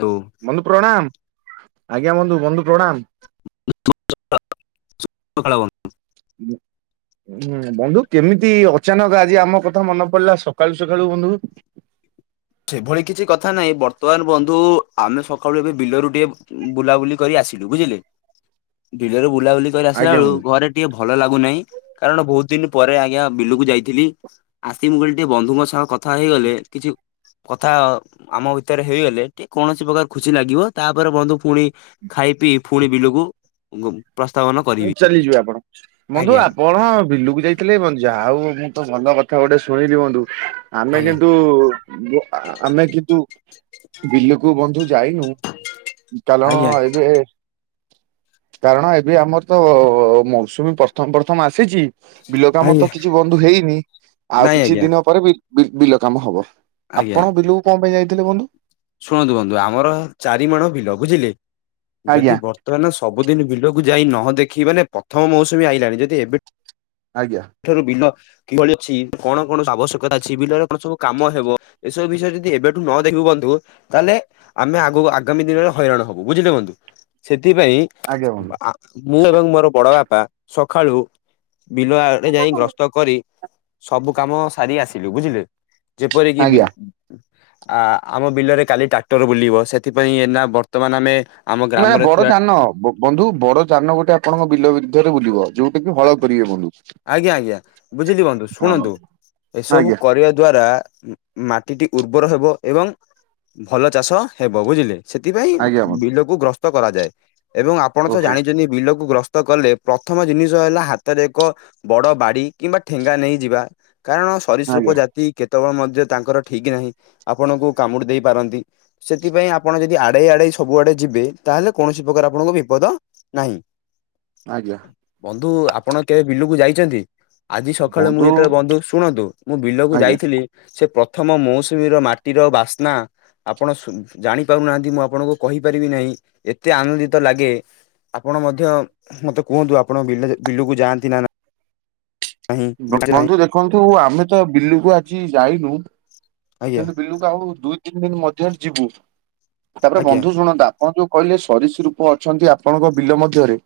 ହଉ ବନ୍ଧୁ ପ୍ରଣାମ। ଆଜ୍ଞା ବନ୍ଧୁ, ବନ୍ଧୁ ପ୍ରଣାମ । [unintelligible] [inaudible] ହଁ ବନ୍ଧୁ କେମିତି ଅଚାନକ ଆଜି ଆମ କଥା ମନେ ପଡିଲା ସକାଳୁ ସକାଳୁ ବନ୍ଧୁ? [inaudible] ବ ବନ୍ଧୁ ଆମେ ସକାଳୁ ଏବେ ବିଲରୁ ଟିକେ ବୁଲାବୁଲି କରି ଆସିଲୁ, ବୁଝିଲେ ବିଲରୁ ବୁଲାବୁଲି କରି ଆସିଲା ଆଜ୍ଞା ବେଳୁ, ବନ୍ଧୁ ଘରେ ଟିକେ ଭଲ ଲାଗୁନାହିଁ, କାରଣ ବହୁତ ଦିନ ପରେ ଆଜ୍ଞା ବିଲୁକୁ ଯାଇଥିଲି, ଆସି ମୁଁ କହିଲି ଟିକେ ବନ୍ଧୁଙ୍କ ସହ କଥା ହେଇଗଲେ, କିଛି କଥା ଆମ ଭିତରେ ହେଇଗଲେ, କୌଣସି ପ୍ରକାର ଖୁସି ଲାଗିବ, ତାପରେ ବନ୍ଧୁ ପୁଣି ଖାଇ ପିଇ ପୁଣି ବିଲକୁ ପ୍ରସ୍ତାବନ କରିବି ଚାଲିଯିବେ ଆପଣ, ବନ୍ଧୁ ଆଜ୍ଞା ଆପଣ ବିଲୁକୁ ଯାଇଥିଲେ ଯାହା ଆଉ ମୁଁ ତ ଭଲ କଥା ଗୋଟେ ଶୁଣିଲି ବନ୍ଧୁ । ଆମେ ଆଜ୍ଞା କିନ୍ତୁ, ଆମେ କିନ୍ତୁ ବିଲକୁ ବନ୍ଧୁ ଯାଇନୁ, କାରଣ ଆଜ୍ଞା ଏବେ କାରଣ- ଏବେ ଆମର ତ ମୌସୁମୀ ପ୍ରଥମ ପ୍ରଥମ ଆସିଛି । ବିଲ କାମ ଆଜ୍ଞା ତ କିଛି ବନ୍ଧୁ ହେଇନି, ଆଉ ନାଇଁ କିଛି ଆଜ୍ଞା ଦିନ ପରେ ବି ବିଲ କାମ ହବ। ଆଜ୍ଞା ଆପଣ ବିଲୁକୁ କଣ ପାଇଁ ଯାଇଥିଲେ ବନ୍ଧୁ? ଶୁଣନ୍ତୁ ବନ୍ଧୁ ଆମର ଚାରି ମାଣ ବିଲ ବୁଝିଲେ। ଆଜ୍ଞା ଯଦି ବର୍ତ୍ତମାନ ସବୁଦିନ ବିଲକୁ ଯାଇ ନହ ଦେଖି ମାନେ ପ୍ରଥମ ମୌସୁମୀ ଆଇଲାଣି ଯଦି ଏବେ ଆଜ୍ଞା ସେଠାରୁ ବିଲ କିଭଳି ଅଛି କଣ କଣ ଆବଶ୍ୟକତା ଅଛି ବିଲରେ କଣ ସବୁ କାମ ହବ ଏ ସବୁ ବିଷୟରେ ଯଦି ଏବେଠୁ ନ ଦେଖିବୁ ବନ୍ଧୁ ତାହେଲେ ଆମେ ଆଗକୁ ଆଗାମୀ ଦିନରେ ହଇରାଣ ହବୁ ବୁଝିଲେ ବନ୍ଧୁ ସେ ସେଥିପାଇଁ ଆଜ୍ଞା ବନ୍ଧୁ ଆ ମୁଁ ଏବଂ ମୋର ବଡ ବାପା ସଖାଳୁ ବିଲ ଆଡେ ଯାଇ ଗ୍ରସ୍ତ କରି ସବୁ କାମ ସାରି ଆସିଲୁ ବୁଝିଲେ। ଯେପରିକି ବି ଆଜ୍ଞା। ଆ-ଆମ ବିଲରେ କାଲି ଟ୍ରାକ୍ଟର ବୁଲିବ ସେଥିପାଇଁ ଏନା ବର୍ତ୍ତମାନ ଆମେ ଆମ ନା ଗ୍ରାମରେ ବଡ ଥିବା ଯାନ ବ-ବନ୍ଧୁ ବଡଯାନ ଗୋଟେ ଆପଣଙ୍କ ବିଲ ବିଦ୍ଧରେ ବୁଲିବ ଯୋଉ ଆ ହଳ କରିବେ ବନ୍ଧୁ। ଆଜ୍ଞା ଆଜ୍ଞା ବୁଝିଲି ବନ୍ଧୁ ହଁ। ଶୁଣନ୍ତୁ ବନ୍ଧୁ। ଏସବୁ ଆଜ୍ଞା କରିବା ଦ୍ଵାରା ମାଟିଟି ଉର୍ବର ହେବ ଏବଂ ଭଲ ଚାଷ ହେବ ବୁଝିଲେ। ସେଥିପାଇଁ ଆଜ୍ଞା ବନ୍ଧୁ ବିଲକୁ ଗ୍ରସ୍ତ କରାଯାଏ ଏବଂ ଆପଣ ତ ଓହୋ ଜାଣିଛନ୍ତି ବିଲକୁ ଗ୍ରସ୍ ତ କଲେ ପ୍ରଥମ ଜିନିଷ ହେଲା ହାତରେ ଏକ ବଡ ବାଡି କିମ୍ବା ଠେଙ୍ଗା ନେଇଯିବା। କାରଣ ସରୀସୃପ ଆଜ୍ଞା ଜାତି କେତେବେଳେ ମଧ୍ୟ ତାଙ୍କର ଠିକ୍ ନାହିଁ ଆପଣଙ୍କୁ କାମୁଡି ଦେଇ ପାରନ୍ତି। ସେଥିପାଇଁ ଆପଣ ଯଦି ଆ ଡେଇ ଆଡେଇ ସବୁ ଆଡେ ଯିବେ ତାହେଲେ କୌଣସି ପ୍ରକାର ଆପଣଙ୍କୁ ବିପଦ ନାହିଁ। ଆଜ୍ଞା। ବନ୍ଧୁ ଆପଣ କେବେ ବିଲୁକୁ ଯାଇଚନ୍ତି? ଆଜି ସକାଳେ ମୁଁ ବନ୍ଧୁ ଯେତେବେଳେ ବନ୍ଧୁ ଶୁଣନ୍ତୁ ମୁଁ ବିଲକୁ ଆଜ୍ଞା। ଯାଇଥିଲି ସେ ପ ପ୍ରଥମ ମୌସୁମୀର ମାଟିର ବାସ୍ନା ଆପଣ ଶୁ ଜାଣି ପାରୁନାହାଁନ୍ତି ମୁଁ ଆପଣଙ୍କୁ କହିପାରିବି ନାହିଁ। ଏତେ ଆନନ୍ଦିତ ଲାଗେ ଆପଣ ମଧ୍ୟ ମତେ କୁହନ୍ତୁ। ଆ ଆପଣ ବିଲଯେ ବିଲକୁ ଯାଆନ୍ତି ନା। ନାହିଁ? ବିଲ ନାହିଁ ବ-ବନ୍ଧୁ ଦେଖନ୍ତୁ ଆମେ ତ ବିଲୁକୁ ଆଜି ଯାଇନୁ। ଆଜ୍ଞା କିନ୍ତୁ ବିଲୁକୁ ଆଉ ଦୁଇ ତିନି ଦିନ ମଧ୍ୟରେ ଯିବୁ ତାପରେ ଆଜ୍ଞା ବନ୍ଧୁ ଶୁଣନ୍ତା। ଆପଣ ଯୋଉ କହିଲେ ସରୀସୃପ ଅଛନ୍ତି ଆପଣଙ୍କ ବିଲ ମଧ୍ୟରେ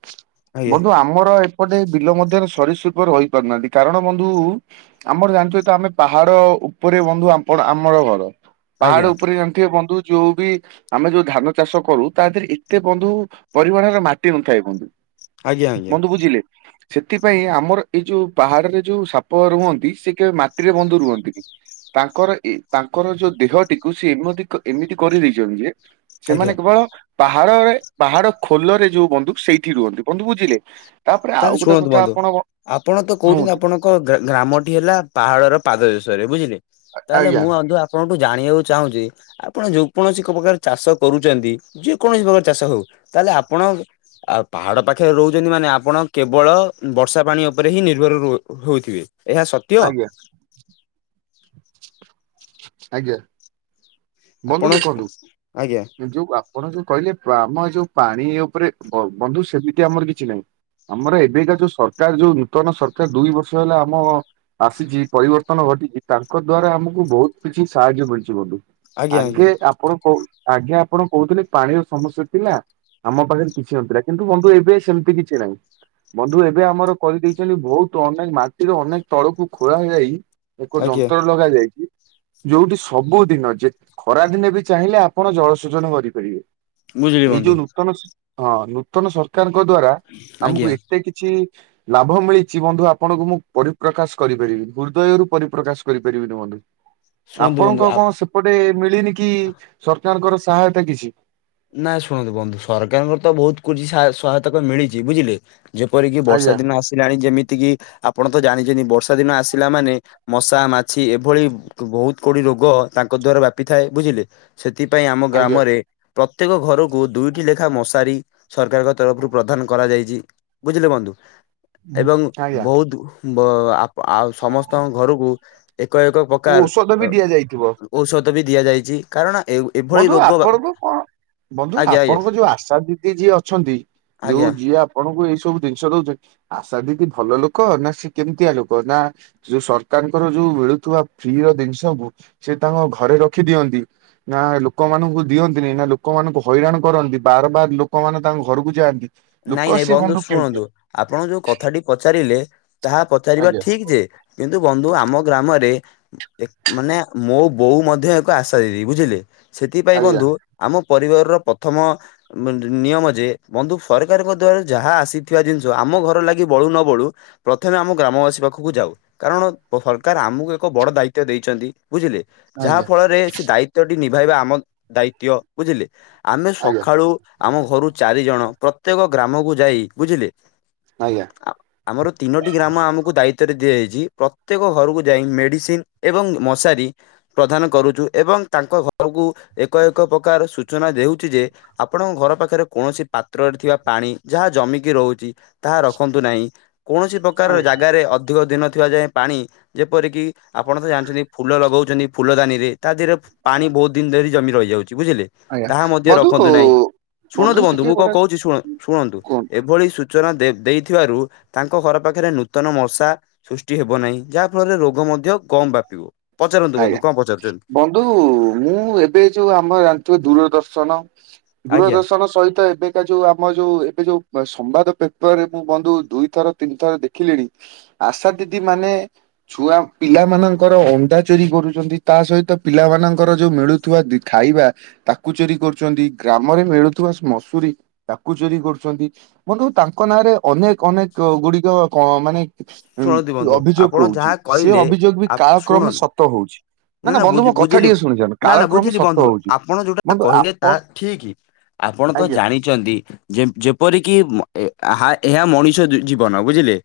ଆଜ୍ଞା ବନ୍ଧୁ ଆମର ଏ ପଟେ ବିଲ ମଧ୍ୟ ସରୀସୃପ ରହିପାରୁନାହାନ୍ତି କାରଣ ବନ୍ଧୁ ଆମର ଜାଣିଥିବେ ତ ଆମେ ପାହାଡ ଉପରେ ବନ୍ଧୁ ଆପଣ ଆମର ଘର ଆଜ୍ଞା ପାହାଡ ଆଜ୍ଞା ଉପରେ ଜାଣିଥିବେ ବନ୍ଧୁ। ଯୋଉ ବି ଆମେ ଯୋଉ ଧାନ ଚାଷ କରୁ ତା ଦେହରେ ଏତେ ବନ୍ଧୁ ପରିମାଣରେ ମାଟି ନଥାଏ ବ ଆଜ୍ଞା ଆଜ୍ଞା ବନ୍ଧୁ ବୁଝିଲେ? ସେଥିପାଇଁ ଆମର ଏଇ ଯୋଉ ପାହାଡରେ ଯୋଉ ସାପ ରୁହନ୍ତି ସେ କେବେ ମାଟିରେ ବନ୍ଧ ରୁହନ୍ତିନି। ତାଙ୍କର ଏ ତାଙ୍କର ଯୋଉ ଦେହଟିକୁ ସେ ଏମତି ଏମିତି କରି ଦେଇଚନ୍ତି ଯେ ଆଜ୍ଞା। ସେମାନେ କେବଳ ପାହାଡରେ ପାହାଡ ଖୋଲରେ ଯୋଉ ବନ୍ଧୁ ସେଇଠି ରୁହନ୍ତି ବନ୍ଧୁ ବୁଝିଲେ। ତାପରେ ଆଉ ତାହେଲେ ଗୋଟେ ଶୁଣନ୍ତୁ କଥା ବନ୍ଧୁ ଆପଣ ବ- ଆପଣତ କହୁଚନ୍ତି କୁହନ୍ତୁ। ଆପଣଙ୍କ ଗା-ଗ୍ରାମଟି ହେଲା ପାହାଡ଼ର ପାଦ ଦେ [unintelligible] ବୁଝିଲେ ତାହେଲେ ଆଜ୍ଞା ମୁଁ ବନ୍ଧୁ ଆପଣ ମୁଁ ଜାଣିବାକୁ ଚାହୁଁଚି ଆପଣ ଯୋଉ କୌଣସି ପ୍ରକାର ଚାଷ କରୁଚନ୍ତି ଯେ କୌଣସି ପ୍ରକାର ଚାଷ ହଉ। ତାହେଲେ ଆପଣ ଆ ପାହାଡ ପାଖରେ ରହୁଚନ୍ତି ମାନେ ଆପଣ କେବଳ ବର୍ଷା ପାଣି ଉପରେ ହିଁ ନିର୍ଭର ହୋଉ ହୋଉଥିବେ। ଏହା ସତ୍ୟ। ଆଜ୍ଞା ଆଜ୍ଞା। ବନ୍ଧୁ ଆପଣ ଦେଖନ୍ତୁ [unintelligible] ଯୋଉ ଆପଣ ଯୋଉ କହିଲେ? ଆମ ଯୋଉ ପାଣି ଉପରେ ବ-ବନ୍ଧୁ ସେମିତି ଆମର କିଛି ନାହିଁ। ଆମର ଏବେକା ଯୋଉ ସରକାର ଯୋଉ ନୂତନ ସରକାର ଦୁଇ ବର୍ଷ ହେଲା ଆମ ଆସିଚି ପରିବର୍ତ୍ତନ। ଘଟିଚି ତାଙ୍କ ଦ୍ଵାରା ଆମକୁ ବହୁତ କିଛି ସାହାଯ୍ୟ ମିଳିଚି ବନ୍ଧୁ ଆଜ୍ଞା ଆଜ୍ଞା ଆଗେ ଆପଣ କ ଆଗେ ଆପଣ କହୁଥିଲେ ପାଣିର ସମସ୍ୟା ଥିଲା। ଆମ ପାଖରେ କିଛି ନଥିଲା କିନ୍ତୁ ବନ୍ଧୁ ଏବେ ସେମତି କିଛି ନାହିଁ। ବନ୍ଧୁ ଏବେ ଆମର କରିଦେଇଚନ୍ତି ବହୁତ ଅନେକ ମାଟିର ଅନେକ ତଳକୁ ଖୋଳା ହେଇଯାଇ ଏକ ଆଜ୍ଞା ଯନ୍ତ୍ର ଲଗା ଯାଇଛି ଯୋଉଠି ସବୁଦିନ ଯେ ଖରା ଦିନେ ବି ଚାହିଁଲେ ଆପ୍ ପଣ ଜଳସେଚନ କରିପାରିବେ ବୁଝିଲି ଏଇ ବନ୍ଧୁ ଯୋଉ ନୂତନ ହଁ ନୂତନ ସରକାର ଙ୍କ ଦ୍ଵାରା ଆମକୁ ଆଜ୍ଞା ଏତେ କିଛି ଲାଭ ମିଳିଚି ବନ୍ଧୁ ଆପଣଙ୍କୁ ମୁଁ ପରିପ୍ରକାଶ କରିପାରିବିନି ହୃଦୟରୁ ପରିପ୍ରକାଶ କରିପାରିବିନି ବନ୍ଧୁ। ଶୁଣନ୍ତୁ ବନ୍ଧୁ ଆପଣଙ୍କ ଆ କଣ ସେପଟେ ମିଳିନି କି ସରକାରଙ୍କର ସାହାୟତା କିଛି। ନାଇଁ ଶୁଣନ୍ତୁ ବନ୍ଧୁ ସରକାରଙ୍କର ତ ବହୁତ କୁଛି ସହାୟତା ତ ମିଳିଚି ବୁଝିଲେ ଯେପରିକି ବର୍ଷା ଆଜ୍ଞା ଦିନ ଆସିଲାଣି ଯେମିତି କିି ଆପଣ ତ ଜାଣିଚନ୍ତି ବର୍ଷା ଦିନ ଆସିଲା ମାନେ ମଶା ମାଛି ଏଭଳି ବହୁତ ଗୋଡି ରୋଗ ତାଙ୍କ ଦ୍ୱାରା ବ୍ୟାପି ଥାଏ ବୁଝିଲେ ସେଥିପାଇଁ ଆମ ଆଜ୍ଞା। ଗ୍ରାମରେ ପ୍ରତ୍ୟେକ ଘରକୁ ଦୁଇଟି ଲେଖା ମଶାରୀ ସରକାରଙ୍କ ତରଫରୁ ପ୍ରଦାନ କରାଯାଇଚି ବୁଝିଲେ ବନ୍ଧୁ। ଏବଂ ଆଜ୍ଞା ବହୁତ ବ ଆ ଆଉ ସମସ୍ତଙ୍କ ଘରକୁ ଏକ ଏକ ଓ ପ୍ରକାର ଔଷଧ ବି ଅ ଦିଆଯାଇଥିବ। ଔଷଧ ବି ଦିଆଯାଇଛି, କାରଣ ଏ ଏଭଳି ବନ୍ଧୁ ରୋଗ ଆପଣ କୁ କଣ ବନ୍ଧୁ ଆଜ୍ଞା ଆଜ୍ଞା ଆପଣଙ୍କ ଯୋଉ ଆଶା ଦିଦି ଯିଏ ଅଛନ୍ତି, ଯୋଉ ଆଜ୍ଞା। ଯିଏ ଆପଣ ଣଙ୍କୁ ଏଇ ସବୁ ଜିନିଷ ଦଉଛନ୍ତି, ଆଶା ଦିଦି ଭଲ ଲୋକ ନା ସେ କେମିତିଆ ଲୋକ ନା ଯୋଉ ସରକାର ତାଙ୍କର ଯୋଉ ମିଳୁଥିବା ଫ୍ରି ର ଜିନିଷକୁୁ ସେ ତାଙ୍କ ଘରେ ରଖି ଦିଅନ୍ତି। ନା ଲୋକମାନଙ୍କୁ ଦିଅନ୍ତି ନେଇଁ ନା ଲୋକମାନଙ୍କୁ ହଇରାଣ କରନ୍ତି। ବାର ବାର ଲୋକମାନେ ତାଙ୍କ ଘରକୁ ଯାଆନ୍ତି। ଲୋକ ନାଇଁ ନାଇଁ ସିଏ ବନ୍ଧୁ କେମିତିଆ ଶୁଣନ୍ତୁ, ଆପଣ ଯୋଉ କଥାଟି ପଚାରିଲେ। ତାହା ପଚାରିବା ଆଜ୍ଞା ଠିକ ଯେ, କିନ୍ତୁ ବନ୍ଧୁ ଆ ଆମ ଗ୍ରାମରେ, ଏ ମାନେ ମୋ ବୋଉ ମଧ୍ୟ ଏକ ଆଶା ଦିଦି ବୁଝିଲେ। ସେଥିପାଇଁ ଆଜ୍ଞା ବନ୍ଧୁ, ଆମ ପରିବାରର ପ୍ରଥମ ଅ ନିୟମ ଯେ ବନ୍ଧୁ ସରକାରଙ୍କ ଦ୍ୱାରା ଯାହା ଆସିଥିବା ଜିନିଷ। ଆମ ଘର ଲାଗି ବଳୁ ନ ବଳୁ ପ୍ରଥମେ ଆମ ଗ୍ରାମବାସୀ ପାଖକୁ ଯାଉ। କାରଣ ସରକାର ଆମକୁ ଏକ ବଡ ଦାୟିତ୍ୱ ଦେଇଛନ୍ତି। ବୁଝିଲେ, ଯାହା ଆଜ୍ଞା ଫଳରେ ସେ ଦାୟିତ୍ୱଟି ନିଭାଇବା ଆମ ଦାୟିତ୍ୱ ବୁଝିଲେ। ଆମେ ଆଜ୍ଞା। ସକାଳୁ ଆମ ଘରୁ ଚାରିଜଣ ପ୍ରତ୍ୟେକ ଗ୍ରାମକୁ ଯାଇ ବୁଝିଲେ। ଆଜ୍ଞା ଆମର ତିନୋଟି ଗ୍ରାମ ଆମକୁ ଦାୟି ତ୍ୱରେ ଦିଆଯାଇଛି ।ପ୍ରତ୍ୟେକ ଘରକୁ ଯାଇ ମେଡିସିନ ଏବଂ ମଶାରୀ ପ୍ରଦାନ କରୁଛୁ। ଏବଂ ତାଙ୍କ ଘରକୁ ଏକ ଏକ ପ୍ରକାର ସୂଚନା ଦେଉଛି ଯେ, ଆପଣଙ୍କ ଘର ପାଖରେ କୌଣସି ପାତ୍ରରେ ଥିବା ପାଣି ଯାହା ଜମିକି ରହୁଛି ତାହା ରଖନ୍ତୁ ନାହିଁ। କୌଣସି ପ୍ରକାର ଜାଗାରେ ଅଧିକ ଦିନ ଥିବା ଯାଏଁ ପାଣି ଯେପରିକି ଆପଣ ତ ଜାଣିଛନ୍ତି, ଫୁଲ ଲଗଉଛନ୍ତି ଫୁଲଦାନିରେ ତା ଦେହରେ ପାଣି ବହୁତ ଦିନ ଧରି ଜମି ରହି ବୁଝିଲେ ଆଜ୍ଞା ତାହା ମଧ୍ୟ ବନ୍ଧୁ ରଖନ୍ତୁ ନାହିଁ। ଶୁଣନ୍ତୁ ବନ୍ଧୁ ଟିକେ ମୁଁ କଣ ଗୋଟେ କହୁଛି ଶୁଣ ଶୁଣନ୍ତୁ କୁହନ୍ତୁ ଏଭଳି ସୂଚନା ଦେ ଦେଇଥିବାରୁ ତାଙ୍କ ଘର ପାଖରେ ନୂତନ ମଶା ସୃଷ୍ଟି ହେବ ନାହିଁ। ଯାହାଫଳରେ ରୋଗ ମଧ୍ୟ କ କମ ବାପିବ। ଆଜ୍ଞା! ବନ୍ଧୁ ମୁଁ ଏବେ ଯୋଉ ଆମର ଜାଣିଥିବ ଦୂରଦର୍ଶନ। ଆଜ୍ଞା ଦୂରଦର୍ଶନ ସହିତ, ଏବେକା ଯୋଉ ଆମ ଯୋଉ ଏବେ ଯୋଉ ସ ମ୍ୱାଦ ପେପରରେ ମୁଁ ବନ୍ଧୁ ଦୁଇଥର ତିନି ଥର ଦେଖିଲିଣି, ଆଶା ଦିଦି ମାନେ ଛୁଆ ପିଲାମାନଙ୍କର ଅଣ୍ଡା ଚୋରି କରୁଛନ୍ତି, ତା ସହିତ ପିଲାମାନଙ୍କର ଯୋଉ ମିଳୁଥିବା ଦି ଖାଇବା ତାକୁ ଚୋରି କରୁଛନ୍ତି। ଗ୍ରାମରେ ମିଳୁଥିବା ସ ମସୁରୀ ତାକୁ ଚୋରି କରୁଛନ୍ତି। ବନ୍ଧୁ ତାଙ୍କ ନାଁରେ ଅନେକ ଅନେକ କ ଗୁଡିକ କ ମାନେ ଶୁଣନ୍ତୁ ଜ ବନ୍ଧୁ ଅଭିଯୋଗ ଆପଣ ରହୁଛି। ଯାହା ସେ କହିଲେ ଅଭିଯୋଗ ବି ଆ କାଳକ୍ରମେ ଶୁଣ ସ ନା ନା ବୁଝି ବୁଝିଲି ଶୁଣିଯାଆନ୍ତୁ ନା ନା କାଳକ୍ରମେ ବୁଝିଲି ସତ ବନ୍ଧୁ ହଉଛି ଆପଣ ଯୋଉଟା ବନ୍ଧୁ କହିଲେ ଆପଣ ତାହା ଠିକ। ଆପଣ ତ ଆଜ୍ଞା ଜାଣିଛନ୍ତି, ଯେ ଯେପରିକି ମ ଏ ହା ଏହା ମଣିଷ ଜୀବନ ବୁଝିଲେ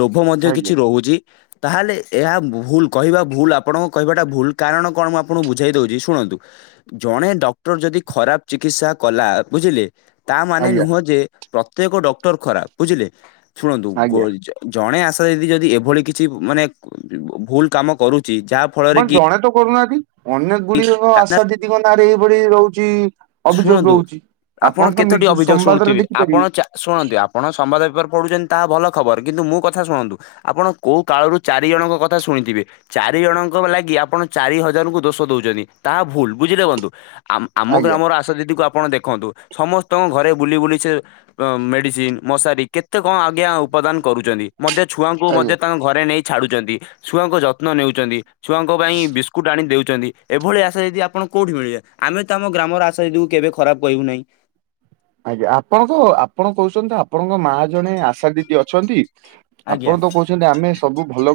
ଲୋଭ ମଧ୍ୟ ଆଜ୍ଞା କିଛି ରହୁଛି। ତାହେଲେ ଏହା ଭୁଲ କହିବା ଭୁଲ ଆପଣଙ୍କ କହିବା ଟା ଭୁଲ୍, କାରଣ କଣ ମୁଁ ଆପଣଙ୍କୁ ବୁଝେଇ ଦଉଛି ଶୁଣନ୍ତୁ। ଜଣେ ଡକ୍ଟର ଯଦି ଖରାପ ଚିକିତ୍ସା କଲ ଲା ବୁଝିଲେ, ତା ମାନେ ଆଜ୍ଞା ନୁହଁ ଯେ ପ୍ରତ୍ୱେକ ଡକ୍ଟର ଖରାପ ବୁଝିଲେ। ଶୁଣନ୍ତୁ ଗୋ ଆଜ୍ଞା ଜଣେ ଆସ ଣେ ଦିଦି ଯଦି ଏଭଳି କିଛି ମାନେ ଭୁଲ କାମ କରୁଚି ତା କଣ ଜଣେ ତ କରୁନାହାନ୍ତି ।ଅନେକ ଗୁଡ଼ିଏଙ୍କ ଆଶା ଦିଦିଙ୍କ ନାଁରେ ଏଇଭଳି ରହୁଚି ଅଭିଯୋଗ ରହୁଚି। ଆପଣ କେତୋଟି ଅଭିଯୋଗ ଶୁଣୁଥିବେ ଆପଣ ଚା ଶୁଣନ୍ତି ଆପଣ ସମ୍ବାଦ ପେପର ପଢୁ ତାହା ଭଲ ଖବର କିନ୍ତୁ ମୁଁ କଥା ଶୁଣନ୍ତୁ ଆପଣ କଉ କାଳରୁ ଚାରି ଜଣଙ୍କ କଥା ଶୁଣିଥିବେ ଚାରି ଜଣ ଙ୍କ ଲାଗି ଆପଣ ଚାରି ହଜାର ଙ୍କୁ ଦୋଷ ଦଉଚନ୍ତି ତା ଭୁଲ ବୁଝିଲେ ବନ୍ଧୁ। ଆମ ଆଜ୍ଞା ଗ୍ରାମର ଆଶାଦିଦିକୁ ଆପଣ ଖନ୍ତୁ ସମସ୍ତଙ୍କ ଘରେ ବୁଲି ବୁଲି ସେ ଅ ମେଡିସିନ ମଶାରୀ କେତେ କଣ ଆଜ୍ଞା ଉପାଦାନ କରୁଚନ୍ତି ମଧ୍ୟ ଛୁଆଙ୍କୁ ମଧ୍ୟ ଆଜ୍ଞା ତାଙ୍କ ଘରେ ନେଇ ଛାଡୁଚନ୍ତି ଛୁଆଙ୍କ ଯତ୍ନ ନେଉଚନ୍ତି। ଛୁଆଙ୍କ ପାଇଁ ବିସ୍କୁଟ ଆଣି ଦେଉଚନ୍ତି ଏଭଳି ଆଶା ଦିଦି ଆପଣଙ୍କୁ କୋଉଠି ମିଳିବେ, ଆମେ ତା ଆମ ଗ୍ରାମର ଆଶା ଦିଦିକୁ କେବେ ଖରାପ କହିବୁ ନାଇ। ଆଜ୍ଞା ଆପଣଙ୍କ ଆପଣ କହୁଚନ୍ତି ଆପଣଙ୍କ ମା ଜଣେ ଆଶା ଦିଦି ଅଛନ୍ତି। ଆପଣ ଆଜ୍ଞା ତ କହୁଚନ୍ତି ଆମେ ସବୁ ଭଲ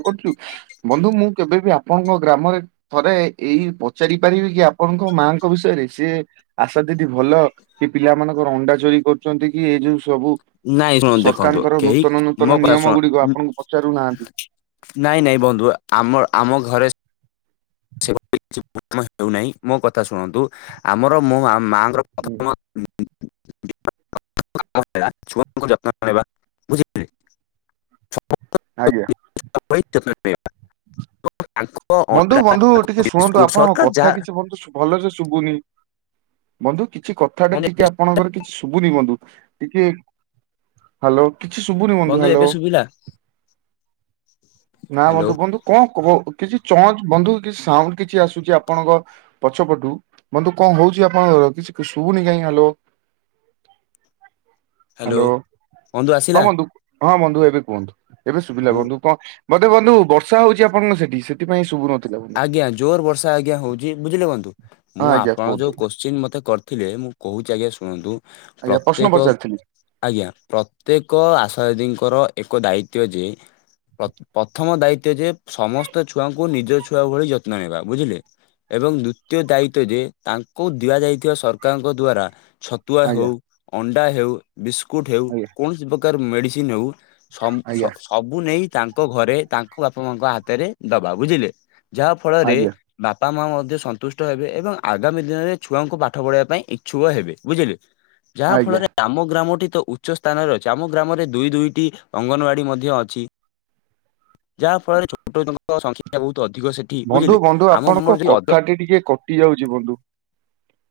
ବନ୍ଧୁ ମୁଁ କେବେବି ଆପଣଙ୍କ ଗ୍ରାମରେ ଥରେ ଏଇ ପଚାରି ପାରିବି କି? ଆପଣଙ୍କ ମାଙ୍କ ବିଷୟରେ ସିଏ ଆଶା ଦିଦି ଭଲ କି ପିଲାମାନ ପର ଅଣ୍ଡା ଚୋରି କରୁଚନ୍ତି କି ଏଇ ସବୁ ନାଇଁ ଶୁଣ ଦେଖନ୍ତୁ ସରକାରଙ୍କର କେହି ନୂତନ ମୋ ନୂତନ କଥା ନିୟମ ଶୁଣ ଗୁଡିକ ଆପଣଙ୍କୁ ପଚାରୁନାହାନ୍ତି। ନାଇଁ ନାଇଁ ବନ୍ଧୁ ଆମର ଆମ ଘରେ [unintelligible] ହେଉନାହିଁ ମୋ କଥା ଶୁଣନ୍ତୁ ଆମର ମୋ ମା ହୁଁ ପ୍ରଥମ [unintelligible] [unintelligible] ଛୁଆଙ୍କୁ ଯତ୍ନ ନେବା ବୁଝିଲେ। ଆଜ୍ଞା। [unintelligible] ତାଙ୍କ ବନ୍ଧୁ ଅଣ୍ଡା ବନ୍ଧୁ ତାଙ୍କ ଟିକେ ଶୁଣନ୍ତୁ ବିସ୍କୁଟ ଆପଣଙ୍କ ସରକାର କଥା ଯାହା କିଛି ବନ୍ଧୁ ଭଲ ଭଲସେ ଶୁଭୁନି କ କିଛି କଥାଟା ବନ୍ଧୁ ଟିକେ ଆପଣଙ୍କର କିଛି ଶୁଭୁନି ବନ୍ଧୁ ଟିକେ ହାଲୋ କିଛି ଶୁଭୁନି ବନ୍ଧୁ ହାଲୋ, ଏବେ ଶୁଭିଲା ନା ହ୍ୟାଲୋ ବନ୍ଧୁ କୁହନ୍ତୁ ଙ୍କ କହ ଚଁଚ୍ ବନ୍ଧୁ କିଛି ସାଉଣ୍ଡ କିଛି ଆସୁଛି ଆପଣଙ୍କ ପଛ ପଟୁ, ବନ୍ଧୁ କଣ ହଉଛି ଆପଣଙ୍କ କି କିଛି ଶୁଭୁନି କାଇଁ ହଲୋ। [inaudible] ହାଲୋ ହ୍ୟାଲୋ ବନ୍ଧୁ ହଁ ଆସିଲା ବନ୍ଧୁ ହଁ ବନ୍ଧୁ ଏବେ କୁହନ୍ତୁ ଏବେ ଶୁଭିଲା ମୁଁ ବନ୍ଧୁ କଣ ବନ୍ଧୁ ବନ୍ଧୁ ବର୍ଷା ହଉଚି ଆପଣଙ୍କ ସେଠି ନାଇ ସୁ ଆଜ୍ଞା ଜୋର ବର୍ଷା ଆଜ୍ଞା ହଉଚି ବୁଝିଲେ ବନ୍ଧୁ ହଁ ମୁଁ ଆଜ୍ଞା ଆପଣ କୁହନ୍ତୁ। ଯୋଉ କୋଶ୍ଚିନ୍ ମତେ ଥିଲେ ମୁଁ କହୁଚି ଆଜ୍ଞା ଶୁଣନ୍ତୁ। ଆଜ୍ଞା ପ୍ରଶ୍ନ ପ୍ରତ୍ୟେକ ପଚାରିଥିଲି ଆଜ୍ଞା ପ୍ରତ୍ୟେକ ଆଶାଦିଦି ଙ୍କର ଏକ ଦାୟିତ୍ୱ ଯେ ପ ପଥମ ଦାୟିତ୍ଵ ଯେ ସମସ୍ତ ଛୁଆଙ୍କୁ ନି ଛୁଆ ଭଳି ଯତ୍ନ ନେବା ବୁଝିଲେ। ଏବଂ ଦ୍ଵିତୀୟ ଦାୟିତ୍ବ ଯେ ତାଙ୍କୁ ଦିଆଯାଇଥିବା ସରକାରଙ୍କ ଦ୍ଵାରା ଛତୁଆ ହଉ, ଆଜ୍ଞା ଅଣ୍ଡା ହେଉ, ବିସ୍କୁଟ ହେଉ, ଆଜ୍ଞା କୌଣସି ପ୍ରକାର ମେଡ଼ିସିନ ହେଉ ସଂ ସ ଆଜ୍ଞା ସବୁ ନେଇ ତାଙ୍କ ଘରେ ତାଙ୍କ ବାପା ମାଙ୍କ ହାତରେ ଦବା ବୁଝିଲେ। ଯାହା ଫଳରେ ଆଜ୍ଞା ବାପା ମାଆ ମଧ୍ୟ ସନ୍ତୁଷ୍ଟ ହେବେ ଏବଂ ଆଗାମୀ ଦିନରେ ଛୁଆଙ୍କୁ ପାଠ ପଢେଇବା ପାଇଁ ଇଚ୍ଛୁକ ହେବେ ବୁଝିଲେ। ଯାହା ଆଜ୍ଞା ଫଳରେ ଆମ ଗ୍ରାମ ତ ଉଚ୍ଚ ସ୍ଥାନ ରାହିଚି ଆମ ଗ୍ରାମରେ ଦୁଇ ଦୁଇଟି ଅଙ୍ଗନୱାଡ଼ି ମଧ୍ୟ ଅଛି। ଯାହା ଫଳରେ ଛୋଟତଙ୍କ ସଂଖ୍ୟା ବହୁତ୍ ବନ୍ଧୁ ବନ୍ଧୁ ଆପଣଙ୍କ କଥାଟି ଟିକେ କଟି ଯାଉଛି ବନ୍ଧୁ।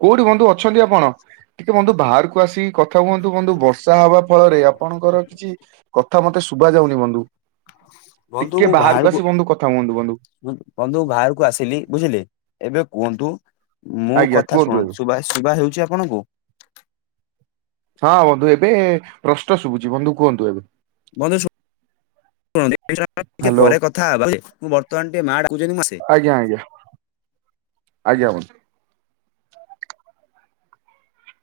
କୋଉଠି ବନ୍ଧୁ ଅଛନ୍ତି ଆପଣ? ଟିକେ ବନ୍ଧୁ ବାହାରକୁ ଆସି କଥା କୁହନ୍ତୁ ବନ୍ଧୁ ବର୍ଷା ହବା ଫଳରେ ଆପଣଙ୍କର କିଛି କଥା ମତେ ଶୁଭା ଯାଉନି ବନ୍ଧୁ ବନ୍ଧୁ ଟିକେ ମୁଁ ବାହାରକୁ ଆସି ବନ୍ଧୁ କଥା ହୁଅନ୍ତୁ ବନ୍ଧୁ। ବନ୍ଧୁ ବାହାରକୁ ଆସିଲି ବୁଝିଲେ ଏବେ କୁହନ୍ତୁ ମୁଁ ଆଜ୍ଞା କଥା କୁହନ୍ତୁ ଏବେ ଶୁଣନ୍ତୁ ଶୁବା ଶୁବା ଯାଉଛି ଆପଣଙ୍କୁ? ହଁ ବନ୍ଧୁ ଏବେ ପ୍ରଷ୍ଟ ଶୁଭୁଛି ବନ୍ଧୁ କୁହନ୍ତୁ ଏବେ। ବନ୍ଧୁ ଶୁ [inaudible] ଟିକେ ହ୍ୟାଲୋ ପରେ କଥା ହେବା, ମୁଁ ବର୍ତ୍ତମାନ ଟିକେ ମା ଡାକୁଛନ୍ତି ମୁଁ ଆସେ। ଆଗ [inaudible]